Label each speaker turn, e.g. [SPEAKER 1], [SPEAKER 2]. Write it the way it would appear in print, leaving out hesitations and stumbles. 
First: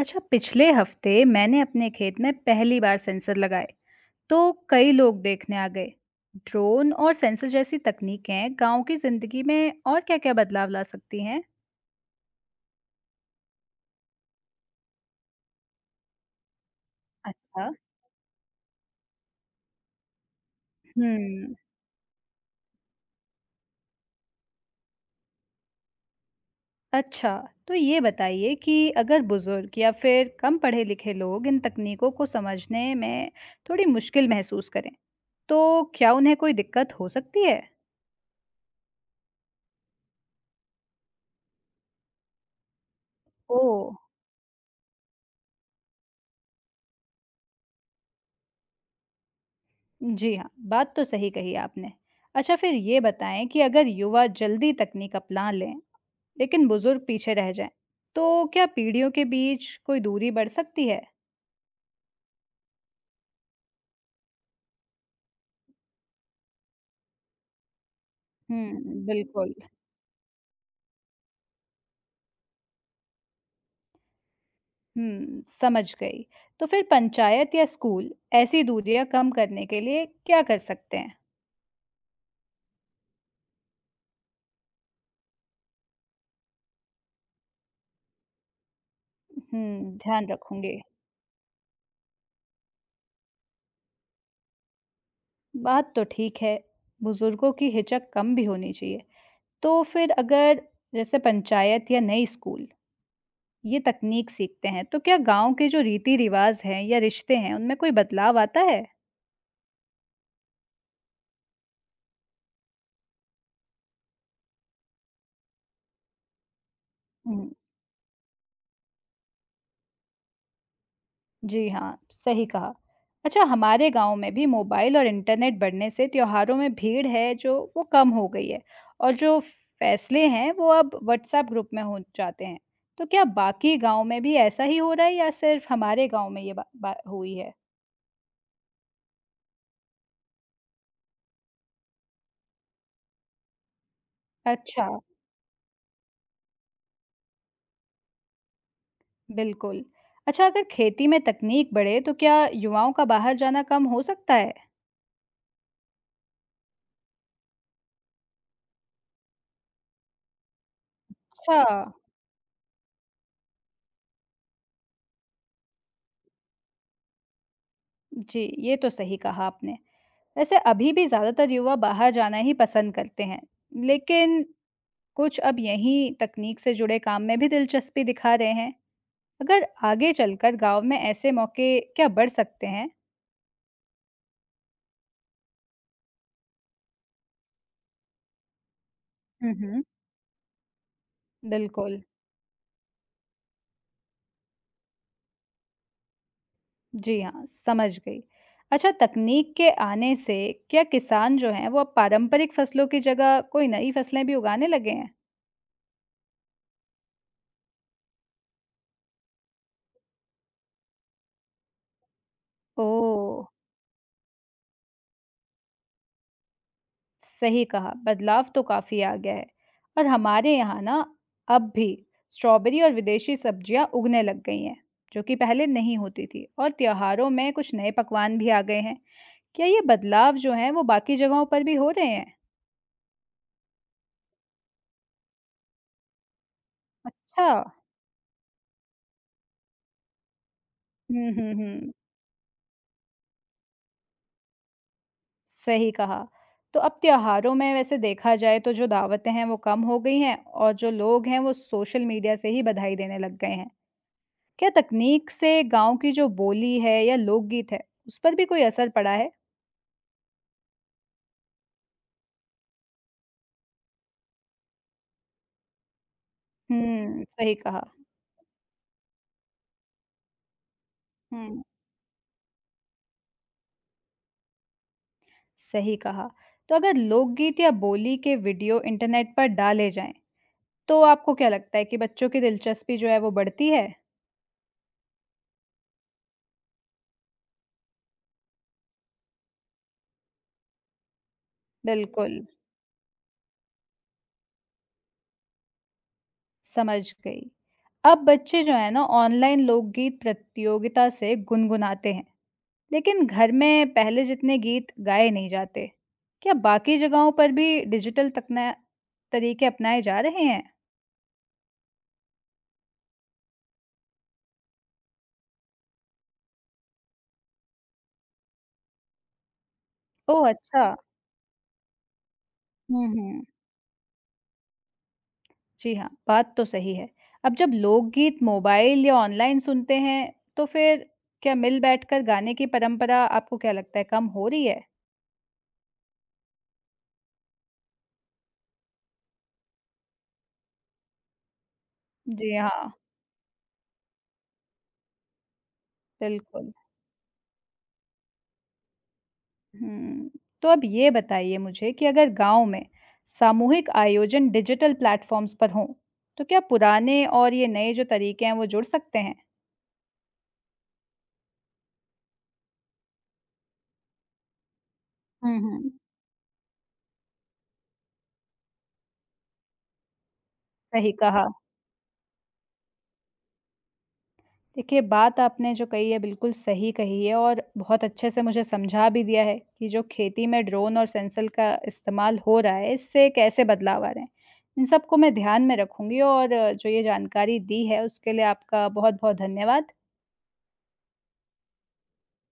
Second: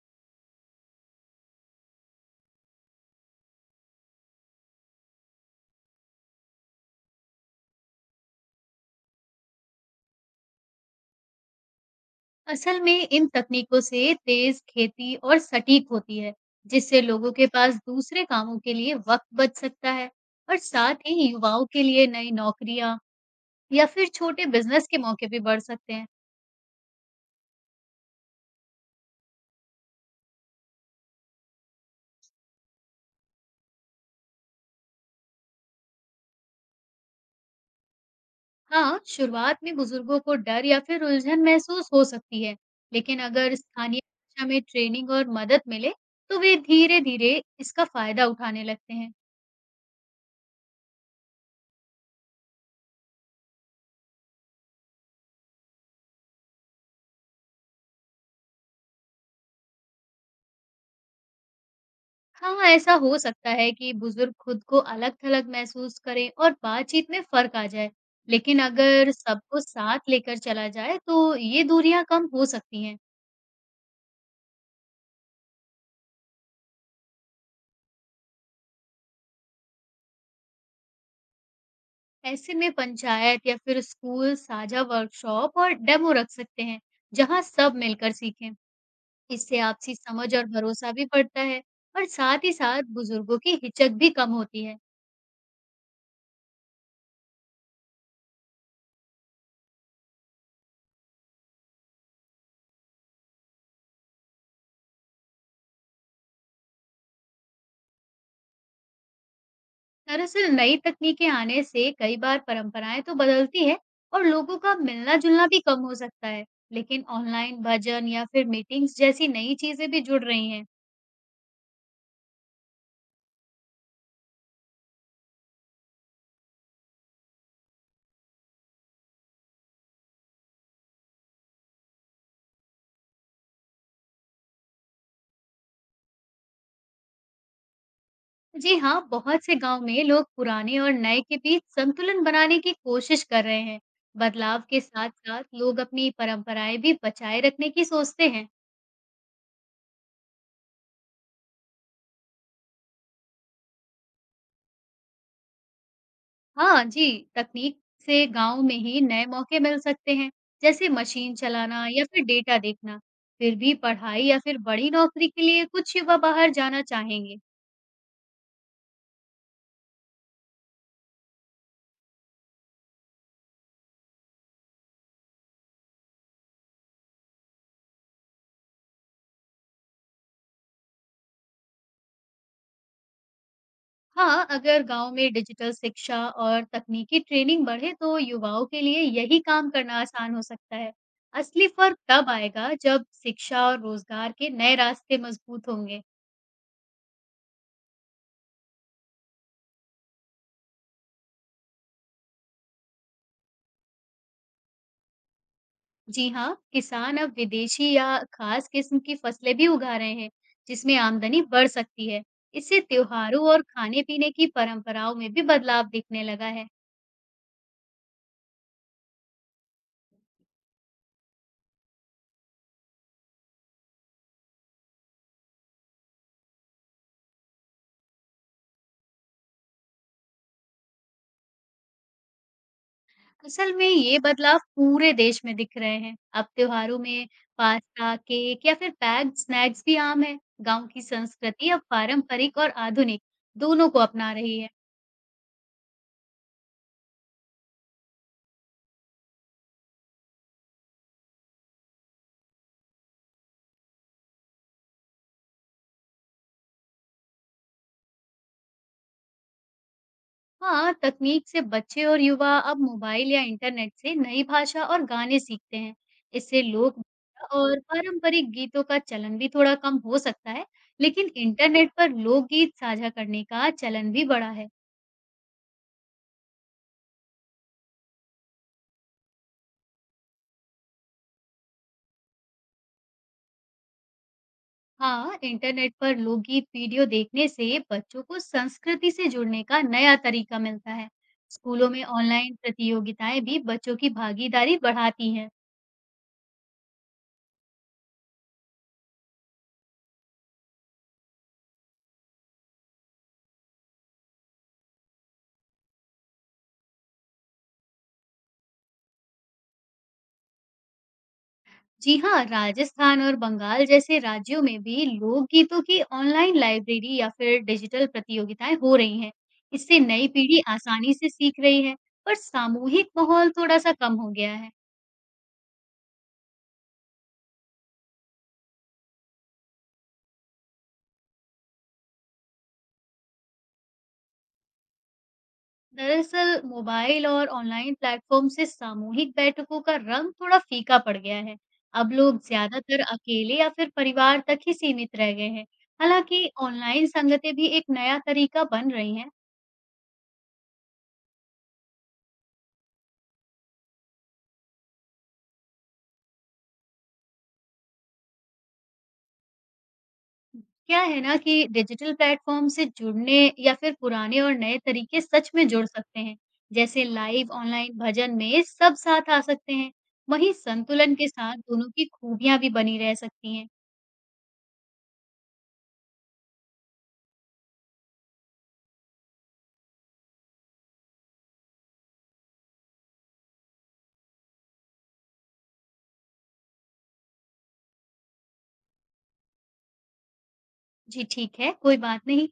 [SPEAKER 1] अच्छा, पिछले हफ्ते मैंने अपने खेत में पहली बार सेंसर लगाए तो कई लोग देखने आ गए। ड्रोन और सेंसर जैसी तकनीकें गांव की जिंदगी में और क्या-क्या बदलाव ला सकती हैं?
[SPEAKER 2] असल में इन तकनीकों से तेज खेती और सटीक होती है, जिससे लोगों के
[SPEAKER 1] अच्छा।
[SPEAKER 2] पास दूसरे कामों के लिए वक्त बच सकता है और साथ ही
[SPEAKER 1] हम्म।
[SPEAKER 2] युवाओं के लिए नई नौकरियां या फिर छोटे बिजनेस के मौके भी बढ़ सकते हैं।
[SPEAKER 1] अच्छा, तो ये बताइए कि अगर बुजुर्ग या फिर कम पढ़े लिखे लोग इन तकनीकों को समझने में थोड़ी मुश्किल महसूस करें तो क्या उन्हें कोई दिक्कत हो सकती है?
[SPEAKER 2] हाँ, शुरुआत में बुजुर्गों को डर या फिर उलझन महसूस हो सकती है, लेकिन अगर
[SPEAKER 1] ओ,
[SPEAKER 2] स्थानीय भाषा में ट्रेनिंग और मदद मिले, तो वे धीरे-धीरे इसका फायदा उठाने लगते हैं।
[SPEAKER 1] जी हाँ, बात तो सही कही आपने। अच्छा, फिर ये बताएँ कि अगर युवा जल्दी तकनीक अपना लें, लेकिन बुज़ुर्ग पीछे रह जाएँ, तो क्या पीढ़ियों के बीच कोई दूरी बढ़ सकती है?
[SPEAKER 2] हाँ, ऐसा हो सकता है कि बुजुर्ग खुद को अलग-थलग महसूस करें और बातचीत में फ़र्क आ जाए। लेकिन
[SPEAKER 1] हुँ,
[SPEAKER 2] अगर
[SPEAKER 1] बिल्कुल।
[SPEAKER 2] सबको साथ लेकर चला जाए तो ये दूरियां कम हो सकती हैं।
[SPEAKER 1] हुँ, समझ गई। तो फिर पंचायत या स्कूल ऐसी दूरियाँ कम करने के लिए क्या कर सकते हैं?
[SPEAKER 2] ऐसे में पंचायत या फिर स्कूल साझा वर्कशॉप और डेमो रख सकते हैं, जहाँ सब मिलकर सीखें। इससे आपसी
[SPEAKER 1] हुँ, ध्यान
[SPEAKER 2] समझ और
[SPEAKER 1] रखूँगी।
[SPEAKER 2] भरोसा भी बढ़ता है और साथ ही साथ बुजुर्गों की हिचक भी कम होती है।
[SPEAKER 1] बात तो ठीक है, बुज़ुर्गों की हिचक कम भी होनी चाहिए। तो फिर अगर, जैसे पंचायत या नए स्कूल ये तकनीक सीखते हैं, तो क्या गाँव के जो रीति-रिवाज़ हैं या रिश्ते हैं, उनमें कोई बदलाव आता है?
[SPEAKER 2] दरअसल नई तकनीकें आने से कई बार परंपराएं तो बदलती है और लोगों का मिलना जुलना भी कम हो सकता है, लेकिन
[SPEAKER 1] हुँ,
[SPEAKER 2] ऑनलाइन भजन या फिर मीटिंग्स जैसी नई चीजें भी जुड़ रही हैं।
[SPEAKER 1] जी हाँ, सही कहा। अच्छा, हमारे गाँव में भी मोबाइल और इंटरनेट बढ़ने से त्योहारों में भीड़ है जो वो कम हो गई है और जो फैसले हैं वो अब व्हाट्सएप ग्रुप में हो जाते हैं। तो क्या बाकी गाँव में भी ऐसा ही हो रहा है या सिर्फ हमारे गाँव में ये बा बा हुई है?
[SPEAKER 2] जी हाँ, बहुत से गांव में लोग पुराने और नए के बीच संतुलन बनाने की कोशिश कर रहे हैं। बदलाव के
[SPEAKER 1] अच्छा।
[SPEAKER 2] साथ साथ लोग अपनी परंपराएं भी बचाए रखने की सोचते हैं।
[SPEAKER 1] बिल्कुल। अच्छा, अगर खेती में तकनीक बढ़े, तो क्या युवाओं का बाहर जाना कम हो सकता है?
[SPEAKER 2] हाँ जी, तकनीक से गाँव में ही नए मौके मिल सकते हैं, जैसे मशीन
[SPEAKER 1] अच्छा।
[SPEAKER 2] चलाना या फिर डेटा देखना। फिर भी पढ़ाई या फिर बड़ी नौकरी के लिए कुछ युवा बाहर जाना चाहेंगे।
[SPEAKER 1] जी, ये तो सही कहा आपने। वैसे अभी भी ज़्यादातर युवा बाहर जाना ही पसंद करते हैं, लेकिन कुछ अब यहीं तकनीक से जुड़े काम में भी दिलचस्पी दिखा रहे हैं। अगर आगे चलकर गाँव में ऐसे मौके क्या बढ़ सकते हैं?
[SPEAKER 2] हाँ, अगर गाँव में डिजिटल शिक्षा और तकनीकी ट्रेनिंग बढ़े तो युवाओं के लिए यही
[SPEAKER 1] हुँ,
[SPEAKER 2] काम
[SPEAKER 1] हुँ।
[SPEAKER 2] करना आसान हो सकता है। असली फर्क
[SPEAKER 1] बिल्कुल।
[SPEAKER 2] तब आएगा जब शिक्षा और रोजगार के नए रास्ते मजबूत होंगे।
[SPEAKER 1] जी हाँ, समझ गई। अच्छा, तकनीक के आने से क्या किसान जो हैं वो अब पारंपरिक फसलों की जगह कोई नई फसलें भी उगाने लगे हैं?
[SPEAKER 2] जी हाँ, किसान अब विदेशी या खास किस्म की फसलें भी उगा रहे हैं, जिसमें आमदनी बढ़ सकती है। इससे
[SPEAKER 1] ओह!
[SPEAKER 2] त्योहारों और खाने-पीने की परंपराओं में भी बदलाव दिखने लगा है।
[SPEAKER 1] सही कहा, बदलाव तो काफ़ी आ गया है और हमारे यहाँ ना, अब भी स्ट्रॉबेरी और विदेशी सब्जियाँ उगने लग गई हैं, जो कि पहले नहीं होती थी, और त्योहारों में कुछ नए पकवान भी आ गए हैं। क्या ये बदलाव जो हैं वो बाकी जगहों पर भी हो रहे हैं?
[SPEAKER 2] असल में ये बदलाव पूरे देश में दिख रहे हैं। अब त्योहारों में
[SPEAKER 1] अच्छा।
[SPEAKER 2] पास्ता, केक या फिर पैक्ड स्नैक्स भी आम है। गांव की
[SPEAKER 1] हुँ, हुँ,
[SPEAKER 2] संस्कृति अब
[SPEAKER 1] हुँ।
[SPEAKER 2] पारंपरिक और आधुनिक दोनों को अपना रही है।
[SPEAKER 1] सही कहा। तो अब त्योहारों में वैसे देखा जाए तो जो दावतें हैं वो कम हो गई हैं और जो लोग हैं वो सोशल मीडिया से ही बधाई देने लग गए हैं। क्या तकनीक से गाँव की जो बोली है या लोकगीत है, उस पर भी कोई असर पड़ा है?
[SPEAKER 2] हाँ, तकनीक से बच्चे और युवा अब मोबाइल या इंटरनेट से नई भाषा और गाने सीखते हैं। इससे लोक
[SPEAKER 1] हुँ, सही
[SPEAKER 2] भाषा और
[SPEAKER 1] कहा।
[SPEAKER 2] पारंपरिक गीतों का चलन भी थोड़ा कम हो सकता है, लेकिन
[SPEAKER 1] हुँ,
[SPEAKER 2] इंटरनेट पर लोकगीत साझा करने का चलन भी बढ़ा है।
[SPEAKER 1] सही कहा। तो अगर लोकगीत या बोली के वीडियो इंटरनेट पर डाले जाएँ, तो आपको क्या लगता है कि बच्चों की दिलचस्पी जो है वो बढ़ती है?
[SPEAKER 2] हाँ, इंटरनेट पर लोकगीत वीडियो देखने से बच्चों को संस्कृति से जुड़ने का नया तरीका मिलता है। स्कूलों में
[SPEAKER 1] बिल्कुल,
[SPEAKER 2] ऑनलाइन प्रतियोगिताएं भी बच्चों की भागीदारी बढ़ाती हैं।
[SPEAKER 1] समझ गई। अब बच्चे जो हैं ना ऑनलाइन लोकगीत प्रतियोगिता से गुनगुनाते हैं, लेकिन घर में पहले जितने गीत गाए नहीं जाते। क्या बाकी जगहों पर भी डिजिटल तकना तरीके अपनाए जा रहे हैं?
[SPEAKER 2] जी हाँ, राजस्थान और बंगाल जैसे राज्यों में भी लोकगीतों की ऑनलाइन लाइब्रेरी या फिर डिजिटल प्रतियोगिताएं हो रही हैं। इससे नई
[SPEAKER 1] ओह!
[SPEAKER 2] पीढ़ी
[SPEAKER 1] अच्छा।
[SPEAKER 2] आसानी से सीख रही है, पर
[SPEAKER 1] हुँ,
[SPEAKER 2] सामूहिक
[SPEAKER 1] हुँ।
[SPEAKER 2] माहौल थोड़ा सा कम हो गया है।
[SPEAKER 1] जी हाँ, बात तो सही है। अब जब लोकगीत मोबाइल या ऑनलाइन सुनते हैं, तो फिर क्या मिल बैठकर गाने की परंपरा आपको क्या लगता है कम हो रही है?
[SPEAKER 2] दरअसल मोबाइल और ऑनलाइन प्लेटफॉर्म से सामूहिक बैठकों का रंग थोड़ा फीका पड़ गया है। अब लोग
[SPEAKER 1] जी हाँ,
[SPEAKER 2] ज्यादातर अकेले या फिर परिवार तक ही सीमित रह गए हैं। हालांकि
[SPEAKER 1] बिल्कुल।
[SPEAKER 2] ऑनलाइन संगतें भी एक नया तरीका बन रही हैं।
[SPEAKER 1] हुँ, तो अब ये बताइए मुझे कि अगर गाँव में सामूहिक आयोजन डिजिटल प्लेटफ़ॉर्म्स पर हों, तो क्या पुराने और ये नए जो तरीके हैं वो जुड़ सकते हैं?
[SPEAKER 2] क्या है ना कि डिजिटल प्लेटफ़ॉर्म से जुड़ने या फिर पुराने और नए तरीके सच
[SPEAKER 1] हुँ,
[SPEAKER 2] में जुड़
[SPEAKER 1] हुँ।
[SPEAKER 2] सकते हैं। जैसे लाइव ऑनलाइन भजन में सब साथ आ सकते हैं। वहीं
[SPEAKER 1] सही
[SPEAKER 2] संतुलन के
[SPEAKER 1] कहा।
[SPEAKER 2] साथ दोनों की खूबियाँ भी बनी रह सकती हैं।
[SPEAKER 1] देखिए, बात आपने जो कही है बिल्कुल सही कही है और बहुत अच्छे से मुझे समझा भी दिया है कि जो खेती में ड्रोन और सेंसर का इस्तेमाल हो रहा है, इससे कैसे बदलाव आ रहे हैं। इन सबको मैं ध्यान में रखूँगी और जो ये जानकारी दी है उसके लिए आपका बहुत-बहुत धन्यवाद।
[SPEAKER 2] जी ठीक है, कोई बात नहीं।